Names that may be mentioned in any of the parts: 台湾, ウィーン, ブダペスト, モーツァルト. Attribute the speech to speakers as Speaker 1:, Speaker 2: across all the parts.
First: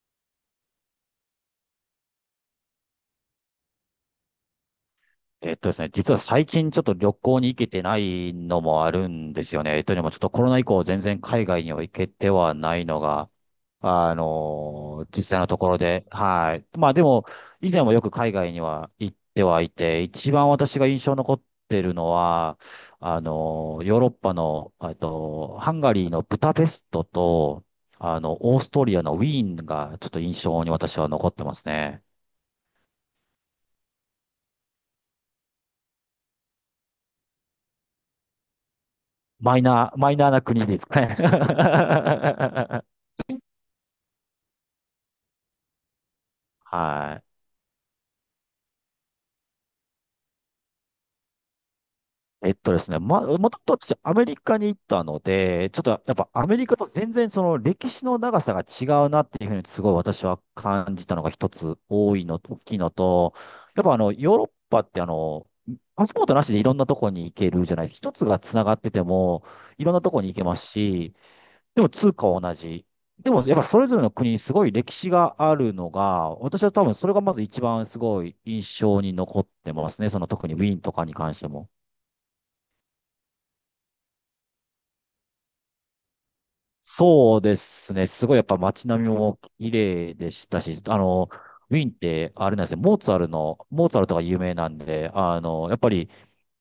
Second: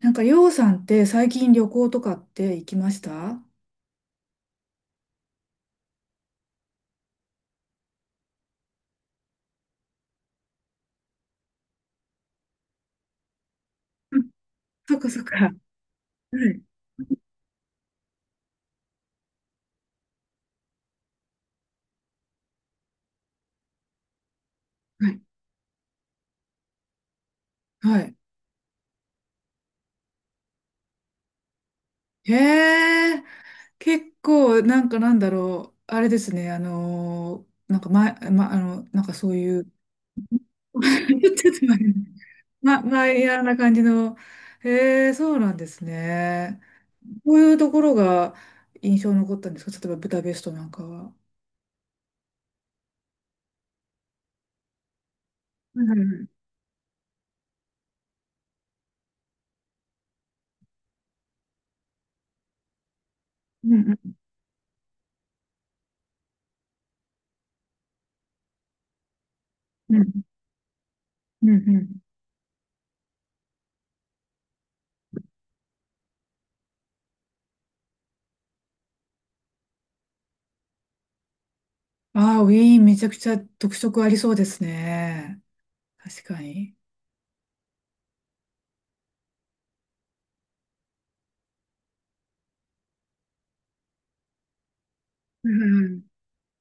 Speaker 1: なんか、りょうさんって最近旅行とかって行きました？
Speaker 2: えっとですね、実は最近ちょっと旅行に行けてないのもあるんですよね。というのもちょっとコロナ以降全然海外には行けてはないのが、
Speaker 1: うん。そっかそ
Speaker 2: 実
Speaker 1: っか。
Speaker 2: 際の
Speaker 1: は
Speaker 2: ところで、は
Speaker 1: い。
Speaker 2: い。まあでも、以前もよく海外には行ってはいて、一番私が印象残ってるのは、ヨーロッパの、
Speaker 1: はい。
Speaker 2: ハンガリーのブダペストと、
Speaker 1: はい。
Speaker 2: オーストリアのウィーンがちょっと印象に私は残ってますね。
Speaker 1: へえ、結構、なんかなんだろう。あれですね、なんか前、ま、あの、なんかそうい
Speaker 2: マイ
Speaker 1: う、ち
Speaker 2: ナー、マイナーな国
Speaker 1: ょ
Speaker 2: で
Speaker 1: っ
Speaker 2: すかね。
Speaker 1: と待って。マイヤーな感じの。へえ、そうなんですね。
Speaker 2: は
Speaker 1: こう
Speaker 2: い。
Speaker 1: いうところが印象に残ったんですか？例えば、ブダペストなんかは。
Speaker 2: えっとですね、ま、もともと私アメリカに行ったので、ちょ
Speaker 1: う
Speaker 2: っとやっ
Speaker 1: ん。
Speaker 2: ぱアメリカと全然その歴史の長さが違うなっていうふうにすごい私は感じたのが一つ多いの、大きいのと、
Speaker 1: うん
Speaker 2: やっぱ
Speaker 1: うん
Speaker 2: ヨーロッパってパスポートなしでいろんなとこに行けるじゃない、一つがつながっててもいろ
Speaker 1: う
Speaker 2: ん
Speaker 1: んう
Speaker 2: なとこ
Speaker 1: ん
Speaker 2: に行けますし、
Speaker 1: うんう
Speaker 2: で
Speaker 1: ん。
Speaker 2: も通貨は同じ。でもやっぱそれぞれの国にすごい歴史があるのが、私は多分それがまず一番すごい印象に残ってますね。その特にウィーンとかに関しても。
Speaker 1: ああ、ウィーンめちゃくちゃ特色ありそうですね。確かに。
Speaker 2: そうですね。すごいやっぱ街並みも綺麗でしたし、ウィーンってあれなんですね、モーツァルトが有名なんで、
Speaker 1: う
Speaker 2: やっ
Speaker 1: んう
Speaker 2: ぱ
Speaker 1: ん。
Speaker 2: り、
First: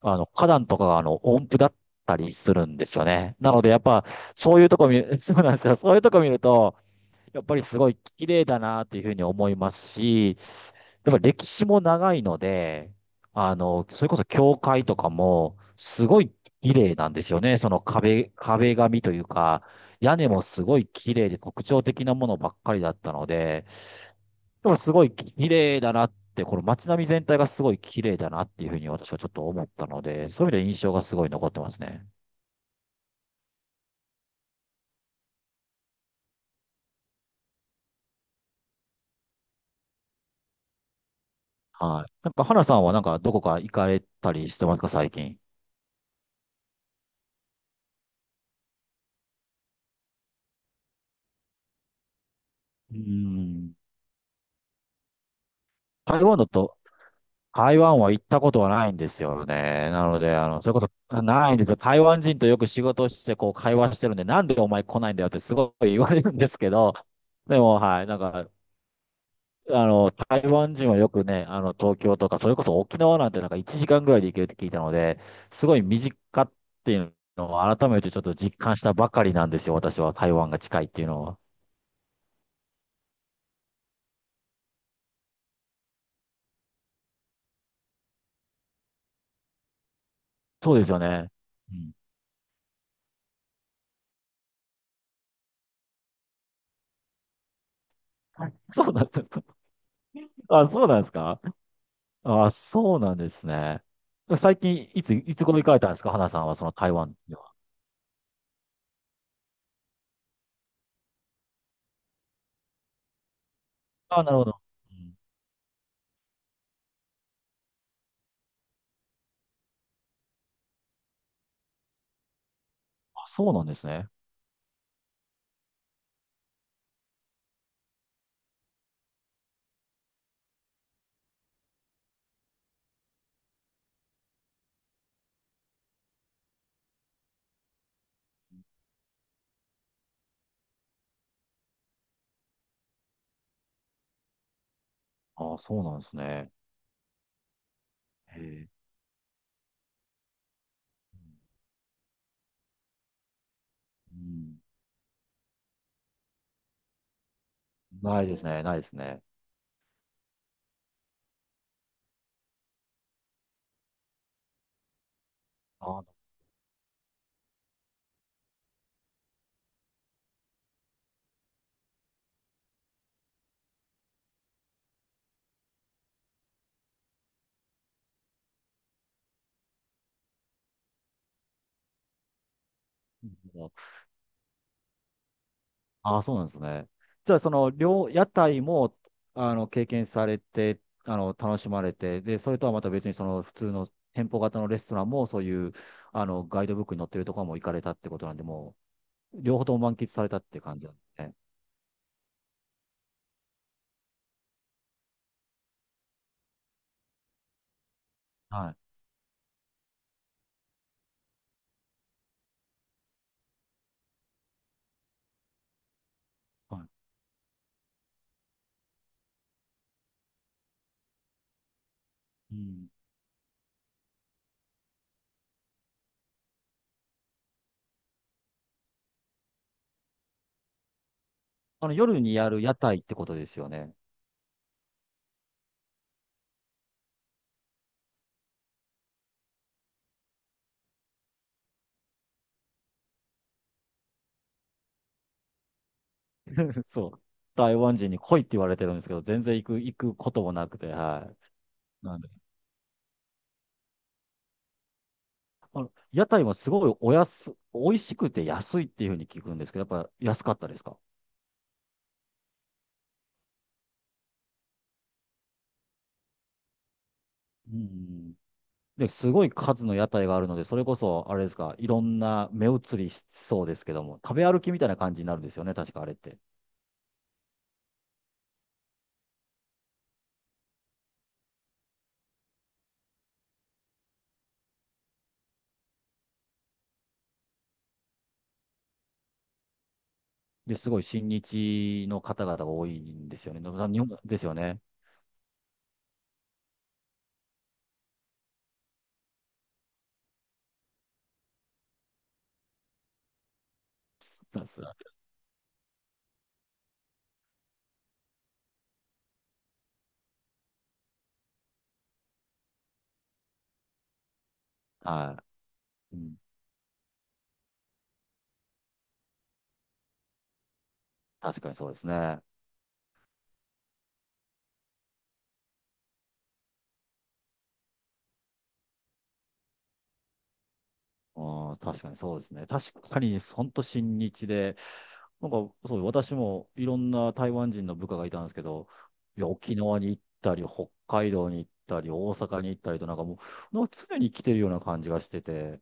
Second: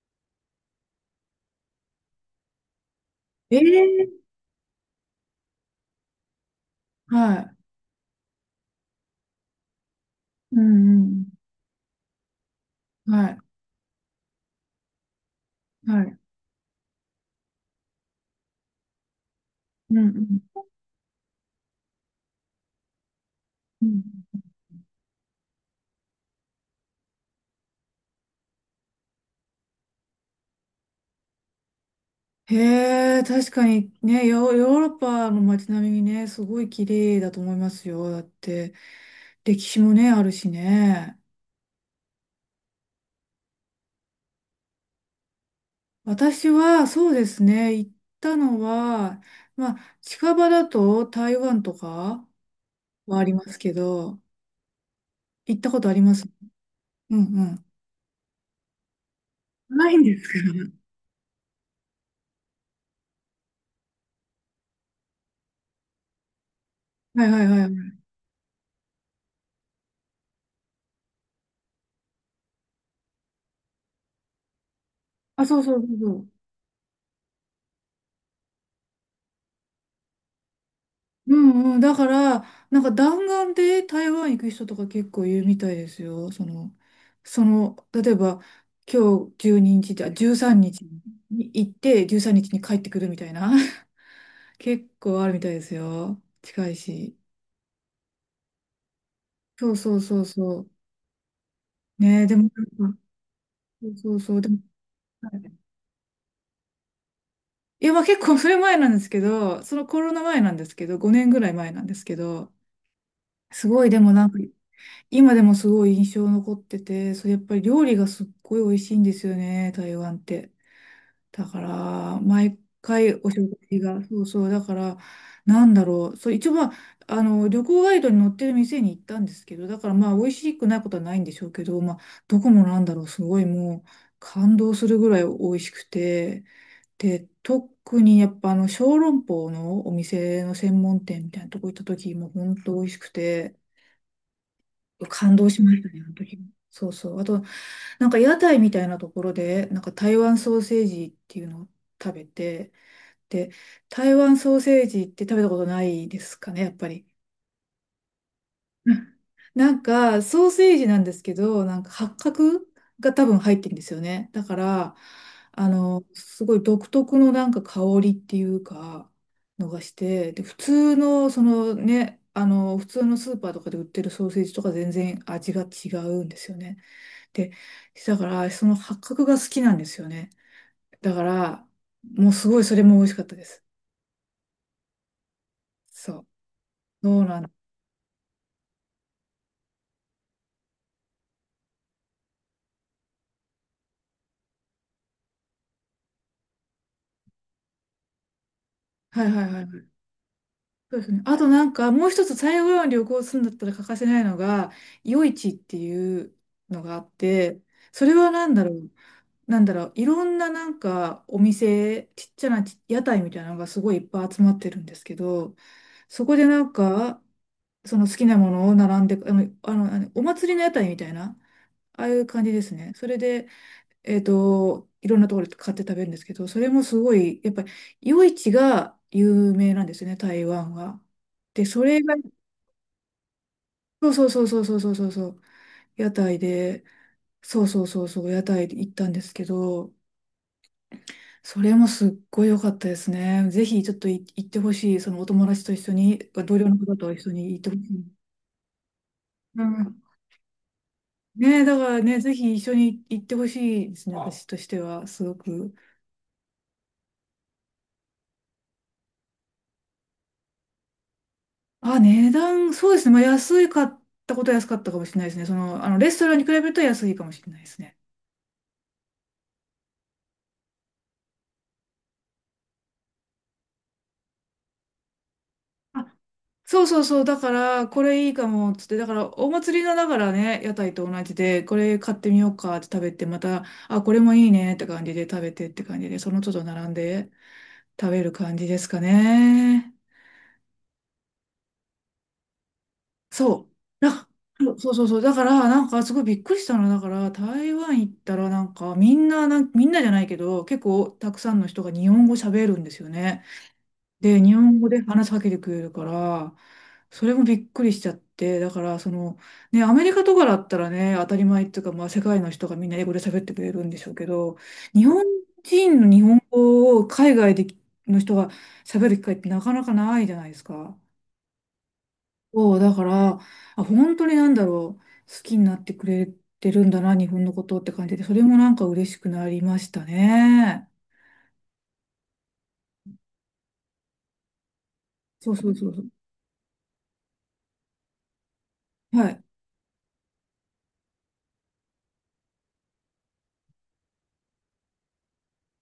Speaker 2: 花壇とかが音符だったりするんですよね。な
Speaker 1: え
Speaker 2: のでやっぱ、
Speaker 1: え。
Speaker 2: そういうとこ見る、そうなんですよ。そういうとこ見ると、
Speaker 1: は
Speaker 2: やっ
Speaker 1: い。
Speaker 2: ぱりすごい綺麗だなっていうふうに思いますし、
Speaker 1: う
Speaker 2: やっぱ
Speaker 1: ん
Speaker 2: 歴史も長いので、
Speaker 1: うん。はい。
Speaker 2: それこそ教会とかも
Speaker 1: は
Speaker 2: す
Speaker 1: い。
Speaker 2: ごい綺麗なんですよね。その壁紙というか、
Speaker 1: うん
Speaker 2: 屋根も
Speaker 1: うん。
Speaker 2: すごい綺麗で特徴的なものばっかりだったので、
Speaker 1: うん。
Speaker 2: でもすごい綺麗だなって、この街並み全体がすごい綺麗だなっていうふうに私はちょっと思ったので、そういう意味で印象がすごい残ってますね。
Speaker 1: へえ、確かにね、ヨーロッパの街並みね、すごい綺麗だと思いますよ。だって、歴史もね、あるしね。
Speaker 2: はい。なんか、花さんはなんかどこか行かれたりしてますか、最近。
Speaker 1: 私は、そうですね、行ったのは、まあ、近場だと台湾とか
Speaker 2: うー
Speaker 1: はあります
Speaker 2: ん。
Speaker 1: けど、行ったことありま
Speaker 2: 台
Speaker 1: す。
Speaker 2: 湾だと、
Speaker 1: うんうん。
Speaker 2: 台湾は行ったことはないんですよ
Speaker 1: な
Speaker 2: ね。
Speaker 1: いん
Speaker 2: な
Speaker 1: で
Speaker 2: の
Speaker 1: すか？
Speaker 2: で、そういうことないんですよ。台湾人とよく仕事をして、こう、会話してるんで、なんでお前来ないんだよってすごい言われるんですけど、
Speaker 1: はいはい
Speaker 2: で
Speaker 1: は
Speaker 2: も、
Speaker 1: い。
Speaker 2: はい、なんか、台湾人はよくね、東京とか、それこそ沖縄なんてなんか1時間ぐらいで行けるって聞いたので、
Speaker 1: あ、そう
Speaker 2: す
Speaker 1: そ
Speaker 2: ご
Speaker 1: う
Speaker 2: い
Speaker 1: そう
Speaker 2: 身
Speaker 1: そう。
Speaker 2: 近っていうのを改めてちょっと実感したばかりなんですよ。私は台湾が近いっていうの
Speaker 1: う
Speaker 2: は。
Speaker 1: んうん。だから、なんか弾丸で台湾行く人とか結構いるみたいですよ。例えば、今日12日じゃ、13
Speaker 2: そう
Speaker 1: 日
Speaker 2: ですよ
Speaker 1: にち
Speaker 2: ね。
Speaker 1: に行っ
Speaker 2: うん。
Speaker 1: て、13日にちに帰ってくるみたいな。結構あるみたいですよ。近いし。
Speaker 2: そうなんです。
Speaker 1: そうそうそうそ
Speaker 2: あ、
Speaker 1: う。
Speaker 2: そうなんですか？
Speaker 1: ねえ、で
Speaker 2: あ
Speaker 1: も
Speaker 2: あ、
Speaker 1: なん
Speaker 2: そ
Speaker 1: か、
Speaker 2: うなんですね。
Speaker 1: そうそうそう。で
Speaker 2: 最
Speaker 1: も、
Speaker 2: 近、
Speaker 1: は
Speaker 2: いつ
Speaker 1: い。
Speaker 2: 頃行かれたんですか、花さんは、その台湾では。
Speaker 1: いや、まあ結構それ前なんですけど、そのコロナ前なんですけど、5年ぐらい前なんですけど、すごいでも
Speaker 2: ああ、
Speaker 1: なん
Speaker 2: な
Speaker 1: か、
Speaker 2: るほど。うん。
Speaker 1: 今でもすごい印象残ってて、それやっぱり料理がすっごい美味しいんですよね、台湾って。だから、毎回
Speaker 2: あ、
Speaker 1: お
Speaker 2: そう
Speaker 1: 食
Speaker 2: なんで
Speaker 1: 事
Speaker 2: す
Speaker 1: が、
Speaker 2: ね。
Speaker 1: そうそう、だから、なんだろう、そう、一応まあ、あの、旅行ガイドに載ってる店に行ったんですけど、だからまあ、美味しくないことはないんでしょうけど、まあ、どこもなんだろう、すごいもう、感動するぐらい美味しくて、で、特にやっぱあの、小籠包のお店の専門店みたいなとこ行った時も、本当美味しくて、感動
Speaker 2: ああ、
Speaker 1: しま
Speaker 2: そ
Speaker 1: し
Speaker 2: う
Speaker 1: た
Speaker 2: なん
Speaker 1: ね、
Speaker 2: で
Speaker 1: あの
Speaker 2: す
Speaker 1: 時。
Speaker 2: ね。
Speaker 1: そうそう。あと、なんか屋
Speaker 2: へ
Speaker 1: 台
Speaker 2: え。
Speaker 1: みたいなところで、なんか台湾ソーセージっていうのを食べて、で、台
Speaker 2: う
Speaker 1: 湾ソー
Speaker 2: ん、
Speaker 1: セージって食べたことないですかね、やっぱり。
Speaker 2: ないで
Speaker 1: う
Speaker 2: す
Speaker 1: ん。
Speaker 2: ね。
Speaker 1: なんか、ソーセージなんですけど、なんか八角が多分入ってるんですよね。だから、あ
Speaker 2: ああ、
Speaker 1: の、
Speaker 2: な
Speaker 1: すごい独特のなんか香りっていうか、のがして、で、普通の、そのね、あの、普通のスーパーとかで売ってるソーセージとか全然味が違うんですよね。で、だから、その八角が好きなんですよね。だから、もうすごいそれも美味しかっ
Speaker 2: る
Speaker 1: たです。
Speaker 2: ほど。あ
Speaker 1: そ
Speaker 2: あ
Speaker 1: う。
Speaker 2: そうなんですね。
Speaker 1: そう
Speaker 2: じゃ
Speaker 1: な
Speaker 2: あ、
Speaker 1: ん。
Speaker 2: 屋台も、経験されて、楽しまれて、で、それとはまた別に、その、普通の店舗型のレストランも、そういう、ガイドブックに載ってるところも行かれたってことなんで、も
Speaker 1: はいは
Speaker 2: う、
Speaker 1: いは
Speaker 2: 両
Speaker 1: い
Speaker 2: 方と
Speaker 1: は
Speaker 2: も
Speaker 1: い。
Speaker 2: 満喫されたって感じなん
Speaker 1: そう
Speaker 2: で
Speaker 1: ですね。
Speaker 2: すね。
Speaker 1: あとなんか、もう一つ台湾旅行するんだったら欠かせないのが、夜市っていうのがあって、それはなんだ
Speaker 2: は
Speaker 1: ろ
Speaker 2: い。
Speaker 1: う。なんだろう。いろんななんかお店、ちっちゃな屋台みたいなのがすごいいっぱい集まってるんですけど、そこでなん
Speaker 2: はい。
Speaker 1: か、その好きなものを並んで、お祭りの屋台みたいな、ああいう感じ
Speaker 2: う
Speaker 1: です
Speaker 2: ん。
Speaker 1: ね。それで、えっと、いろんなところで買って食べるんですけど、それもすごい、やっぱり、夜市が有名なんですよね、台湾は。で、そ
Speaker 2: あの、
Speaker 1: れが、
Speaker 2: 夜にやる屋台ってことですよね。
Speaker 1: そうそうそうそうそうそうそうそう、屋台で、そうそうそうそう、屋台で行ったんですけど、それもすっごい良かったですね。ぜひ、ちょっと行ってほしい、そのお友達と一緒に、同僚の 方
Speaker 2: そ
Speaker 1: と
Speaker 2: う。
Speaker 1: 一緒に行ってほ
Speaker 2: 台
Speaker 1: し
Speaker 2: 湾人
Speaker 1: い。
Speaker 2: に来いって言われてるんですけど、全然
Speaker 1: う
Speaker 2: 行く、行
Speaker 1: ん。
Speaker 2: くこともなくて、は
Speaker 1: ねえ、だから
Speaker 2: い。な
Speaker 1: ね、
Speaker 2: んで。
Speaker 1: ぜひ一緒に行ってほしいですね、私としては、すごく。
Speaker 2: 屋台もすごい美味しくて安いっていうふうに聞くんですけど、やっぱ安かったですか？
Speaker 1: あ、値段、そうですね。まあ、安いかったことは安かったかもしれないですね。その、あの、レストランに比べると安いかもしれないで
Speaker 2: う
Speaker 1: すね。
Speaker 2: ん。で、すごい数の屋台があるので、それこそ、あれですか、いろんな目移りしそうですけども、食べ歩きみたいな感じになるんですよね、確かあれ
Speaker 1: あ、
Speaker 2: って。
Speaker 1: そうそうそう。だから、これいいかも、つって。だから、お祭りのだからね、屋台と同じで、これ買ってみようかって食べて、また、あ、これもいいねって感じで食べてって感じで、その都度並んで食べる感じですかね。
Speaker 2: で、すごい親日の方々が多いんですよね。
Speaker 1: そ
Speaker 2: 日
Speaker 1: う。なん
Speaker 2: 本
Speaker 1: か
Speaker 2: ですよ
Speaker 1: そう
Speaker 2: ね。
Speaker 1: そうそうそう。だから、なんかすごいびっくりしたの。だから、台湾行ったら、なんかみんな、みんなじゃないけど、結構たくさんの人が日本語喋るんですよね。
Speaker 2: そ
Speaker 1: で、日
Speaker 2: うで
Speaker 1: 本
Speaker 2: す。
Speaker 1: 語で話しかけてくれるから、それもびっくりしちゃって、だから、その、ね、アメリカとかだったらね、当たり前っていうか、まあ、世界の人がみんな英語で喋ってくれるんでしょうけど、日本
Speaker 2: は
Speaker 1: 人の
Speaker 2: い。う
Speaker 1: 日
Speaker 2: ん、
Speaker 1: 本語を海外での人が喋る機会ってなかなかないじゃないですか。
Speaker 2: 確かにそうですね。
Speaker 1: そう、だから、あ、本当になんだろう、好きになってくれてるんだな、日本のことって感じで、それもなんか嬉しくなりましたね。
Speaker 2: ああ、確かにそうですね。確かに、ほんと親日で、な
Speaker 1: そ
Speaker 2: ん
Speaker 1: う
Speaker 2: か、
Speaker 1: そうそう
Speaker 2: そ
Speaker 1: そ
Speaker 2: う、
Speaker 1: う。
Speaker 2: 私もいろんな台湾人の部下がいたんですけど、
Speaker 1: は
Speaker 2: い
Speaker 1: い。
Speaker 2: や、沖縄に行ったり、北海道に行ったり、大阪に行ったりと、なんかもう、なんか常に来てるような感じがしてて、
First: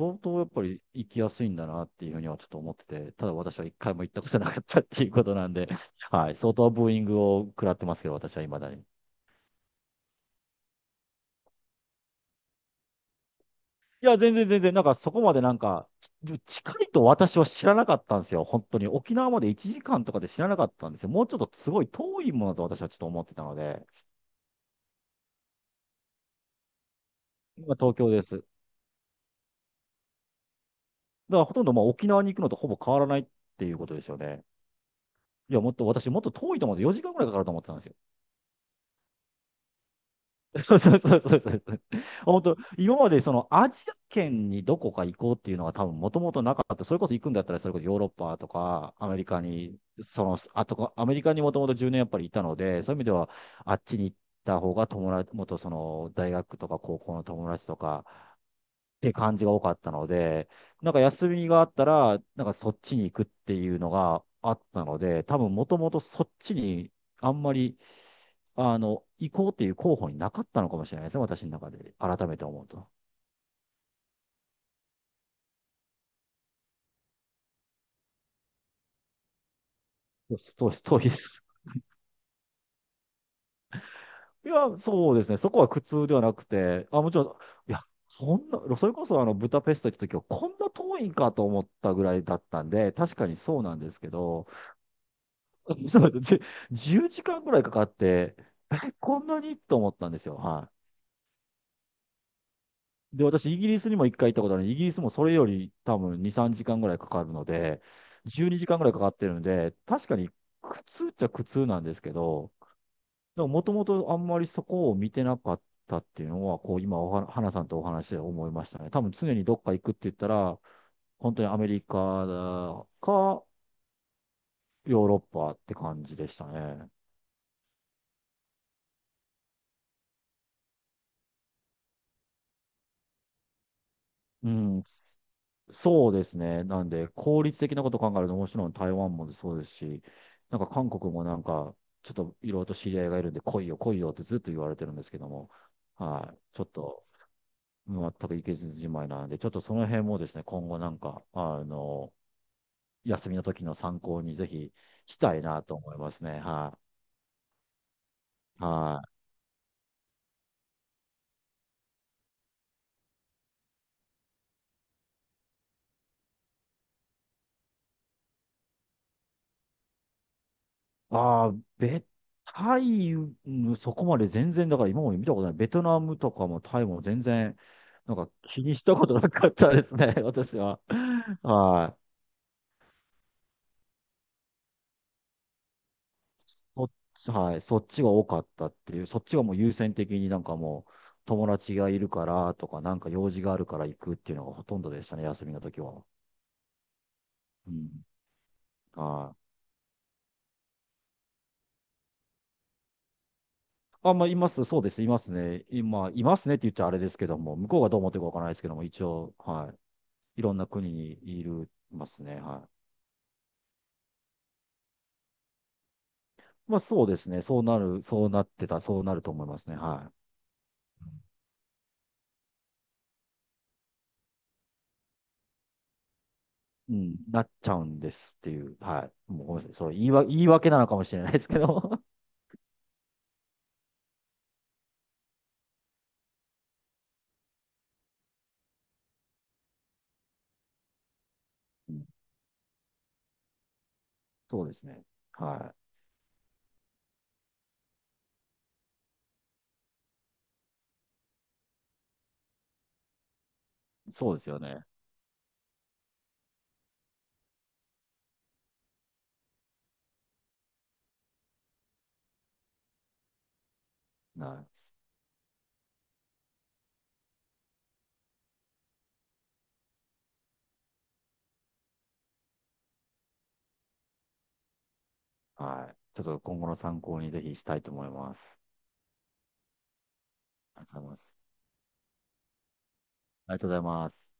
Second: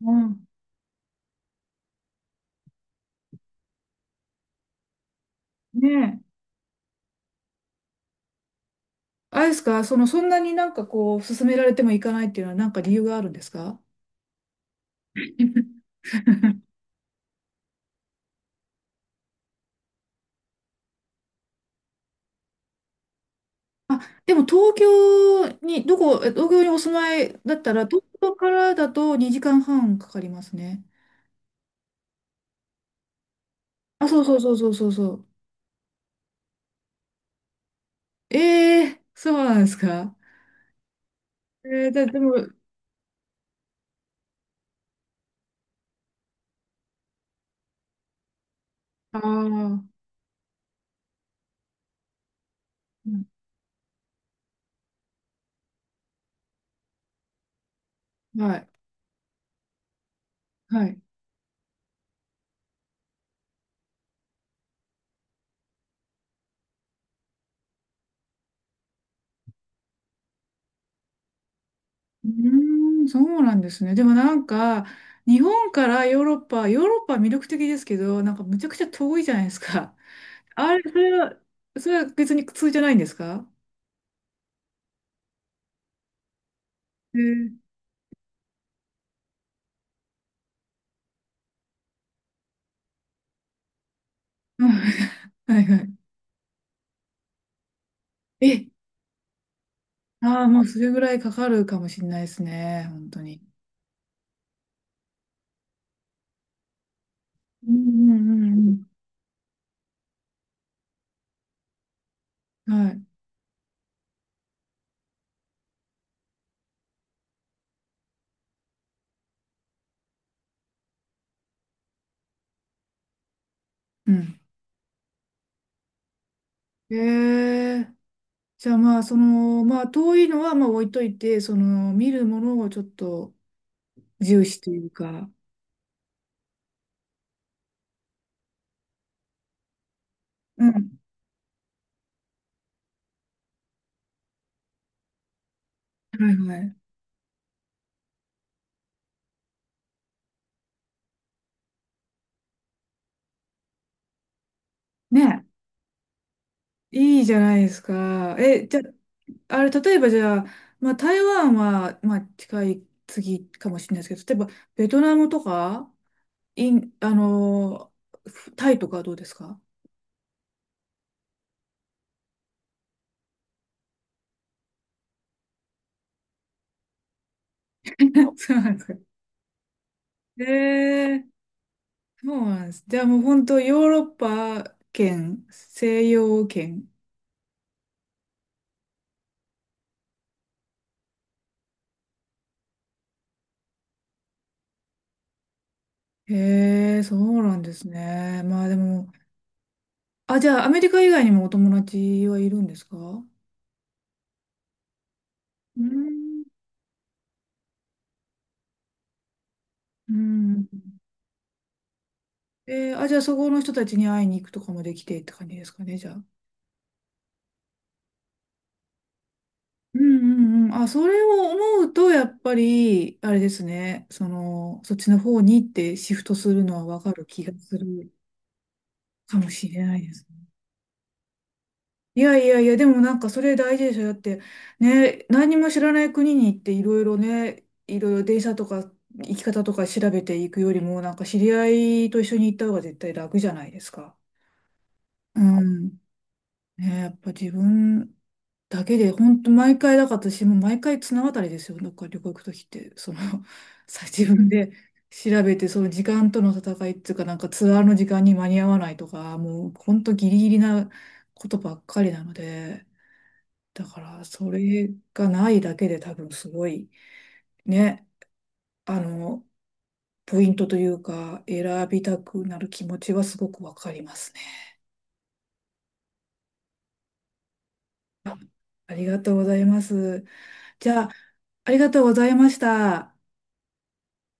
Speaker 1: う
Speaker 2: 当
Speaker 1: ん。
Speaker 2: やっぱり行きやすいんだなっていうふうにはちょっと思ってて、ただ私は一回も行ったことなかったっていうことなんで、
Speaker 1: ねえ。
Speaker 2: はい、相当ブーイングを食らってますけど、私は未だに。
Speaker 1: あれですか、その、そんなになんかこう、勧められても行かないっていうのは、なんか理由があるんですか？
Speaker 2: いや、全然全然、なんかそこまでなんか、近いと私は知らなかったんですよ。本当に。沖縄まで1時間とかで知らなかったんですよ。もうちょっとすごい遠いものだと私はちょっと思ってたので、
Speaker 1: あ、でも東京に、どこ、え東京にお住まいだった
Speaker 2: 今
Speaker 1: ら、
Speaker 2: 東
Speaker 1: 東
Speaker 2: 京で
Speaker 1: 京
Speaker 2: す。だ
Speaker 1: からだと2時間半かかりますね。
Speaker 2: からほとんどまあ沖縄に行くのとほぼ変わらないっていうことで
Speaker 1: あ、
Speaker 2: すよ
Speaker 1: そうそう
Speaker 2: ね。
Speaker 1: そうそうそうそう。
Speaker 2: いや、もっと私もっと遠いと思って、4時間ぐらいかかると思ってたんですよ。
Speaker 1: ええ、そうなんですか。
Speaker 2: そうそうそうそうそう。
Speaker 1: でも、
Speaker 2: 本当、今までそのアジア圏にどこか行こうっていうのは多分もともとなかった。それこそ行くんだったら、それこそヨーロッパとかアメ
Speaker 1: あ
Speaker 2: リカに、
Speaker 1: あ、
Speaker 2: その、あとこ、アメリカにもともと10年やっぱりいたので、そういう意味
Speaker 1: う
Speaker 2: で
Speaker 1: ん、
Speaker 2: はあっちに行った方が元その大学とか高校の友達とか、
Speaker 1: はい、
Speaker 2: って感じが多かったので、
Speaker 1: は
Speaker 2: なん
Speaker 1: い。
Speaker 2: か休みがあったら、なんかそっちに行くっていうのがあったので、多分もともとそっちにあんまり、行こうっていう候補になかったのかもしれないですね、私の中で。
Speaker 1: う
Speaker 2: 改めて思うと。
Speaker 1: ーん、そうなんですね。でもなんか、日本からヨーロッパは魅力的ですけど、なんかむちゃくちゃ遠いじゃないですか。
Speaker 2: そ
Speaker 1: あ
Speaker 2: う
Speaker 1: れ、そ
Speaker 2: そうで
Speaker 1: れは、
Speaker 2: す。
Speaker 1: それは別に苦痛じゃないんですか？
Speaker 2: いや、そうですね。そこは苦痛ではなくて、あ、もち
Speaker 1: え
Speaker 2: ろん、
Speaker 1: ー、
Speaker 2: いや、そんな、それこそあの、ブダペスト行った時は、こんな遠いんかと思ったぐらいだったんで、確かにそうなんですけど、
Speaker 1: うん。 はいは
Speaker 2: そうです。10時間ぐらいかかって、
Speaker 1: い。え、
Speaker 2: え、こんなにと思ったんですよ。
Speaker 1: ああ、もう
Speaker 2: は
Speaker 1: それぐらいかかるかもしれないですね、本
Speaker 2: い。
Speaker 1: 当
Speaker 2: で、
Speaker 1: に。
Speaker 2: 私、イギリスにも一回行ったことあるのでイギリスもそれより多分2、3時間ぐらいかかるの
Speaker 1: う
Speaker 2: で、
Speaker 1: んう
Speaker 2: 12時
Speaker 1: んう
Speaker 2: 間
Speaker 1: ん
Speaker 2: ぐらいかかってるので、確かに苦痛っちゃ苦痛なんですけど、
Speaker 1: うん。はい。
Speaker 2: でももともとあんまりそこを見てなかったっていうのは、こう、今おは、花さんとお話で思いましたね。多分常にどっか行くって言ったら、本当にアメリカか、
Speaker 1: うん。
Speaker 2: ヨーロッパって感じでしたね。
Speaker 1: えー、じゃあまあ、その、まあ、遠いのはまあ置いといて、その、見るものをちょっと、重
Speaker 2: う
Speaker 1: 視とい
Speaker 2: ん、
Speaker 1: うか。
Speaker 2: そうですね。なんで、効率的なこと考えると、もちろん台湾もそうですし、なん
Speaker 1: う
Speaker 2: か韓
Speaker 1: ん。
Speaker 2: 国もなんか、ちょっといろいろと知り合いがいるんで、来いよってずっと言われてるんですけども、
Speaker 1: は
Speaker 2: は
Speaker 1: い
Speaker 2: い、
Speaker 1: は
Speaker 2: ちょっ
Speaker 1: い。
Speaker 2: と、全く行けずじまいなので、ちょっとその辺もですね、今後なんか、休みの時の参考にぜひしたい
Speaker 1: ね、
Speaker 2: なと思いますね。は
Speaker 1: いいじゃないですか。え、
Speaker 2: い。
Speaker 1: じゃ
Speaker 2: はい。
Speaker 1: あ、あれ、例えばじゃあ、まあ、台湾は、まあ、近い次かもしれないですけど、例えば、ベトナムとか、イン、あのータイとかはどうですか？
Speaker 2: ああ、ベ、タイム、うんそこまで全然、だから今まで見たことない。ベトナムとかもタイも全然、なんか
Speaker 1: そう
Speaker 2: 気
Speaker 1: なん
Speaker 2: に
Speaker 1: で
Speaker 2: し
Speaker 1: すか。
Speaker 2: たことなかったですね、
Speaker 1: え
Speaker 2: 私は。
Speaker 1: え。
Speaker 2: はい。
Speaker 1: そうなんです。じゃあもう本当、ヨーロッパ圏、西洋圏。
Speaker 2: はい。そっちが多かったっていう、そっちがもう優先的になんかもう、友達がいるからとか、なんか用事があるから行くっていうのがほとんどでしたね、休みの時は。
Speaker 1: へえ、そうなん
Speaker 2: う
Speaker 1: です
Speaker 2: ん。
Speaker 1: ね。まあでも、
Speaker 2: はい。
Speaker 1: あ、じゃあ、アメリカ以外にもお友達はいるんですか？
Speaker 2: あ、まあ、います。そうです。いますね。
Speaker 1: うー
Speaker 2: 今、いま
Speaker 1: ん。
Speaker 2: すねって言っちゃあれですけども、向こうがどう思ってるかわからないですけども、一応、はい。
Speaker 1: う
Speaker 2: いろん
Speaker 1: ん。
Speaker 2: な国にいるますね。はい。
Speaker 1: あ、じゃあそこの人たちに会いに行くとかもできてって感じですかね、じゃあ。
Speaker 2: まあそうですね。そうなる、そうなってた、そうなると思いますね。
Speaker 1: う
Speaker 2: は
Speaker 1: んうんうん。あ、それを思うと、やっぱり、あれですね、その、そっちの方にってシフトするのは
Speaker 2: い。う
Speaker 1: わか
Speaker 2: ん、
Speaker 1: る
Speaker 2: な
Speaker 1: 気
Speaker 2: っ
Speaker 1: が
Speaker 2: ちゃ
Speaker 1: す
Speaker 2: うんで
Speaker 1: る
Speaker 2: すっていう。はい。
Speaker 1: か
Speaker 2: もう
Speaker 1: も
Speaker 2: ごめんな
Speaker 1: し
Speaker 2: さい。
Speaker 1: れないです。
Speaker 2: 言い訳なのかもしれないですけど。
Speaker 1: いやいやいや、でもなんかそれ大事でしょ。だって、ね、何も知らない国に行っていろいろね、いろいろ電車とか行き方とか調べていくよりも、なんか知り
Speaker 2: う
Speaker 1: 合
Speaker 2: ん
Speaker 1: いと一緒に行った方が絶対楽じゃないですか。
Speaker 2: そうですね。
Speaker 1: う
Speaker 2: は
Speaker 1: ん。ね、やっぱ自分だけで、本当毎回だから私も毎回綱渡りですよ。なんか旅行行くときって、その、
Speaker 2: い。
Speaker 1: 自
Speaker 2: そうです
Speaker 1: 分
Speaker 2: よ
Speaker 1: で
Speaker 2: ね。
Speaker 1: 調べて、その時間との戦いっていうか、なんかツアーの時間に間に合わないとか、もう本当ギリギリなことばっかりなので、だからそ
Speaker 2: はい。
Speaker 1: れがないだけで多分すごい、ね、あの、ポイントというか、選びたくなる気持ちはすごくわかりますね。
Speaker 2: はい。ちょっと今後の参考にぜひしたいと思いま
Speaker 1: あ、
Speaker 2: す。
Speaker 1: ありがとうございます。
Speaker 2: あり
Speaker 1: じ
Speaker 2: がとう
Speaker 1: ゃ
Speaker 2: ご
Speaker 1: あ、
Speaker 2: ざいます。
Speaker 1: ありがとうございました。
Speaker 2: ありがとうございます。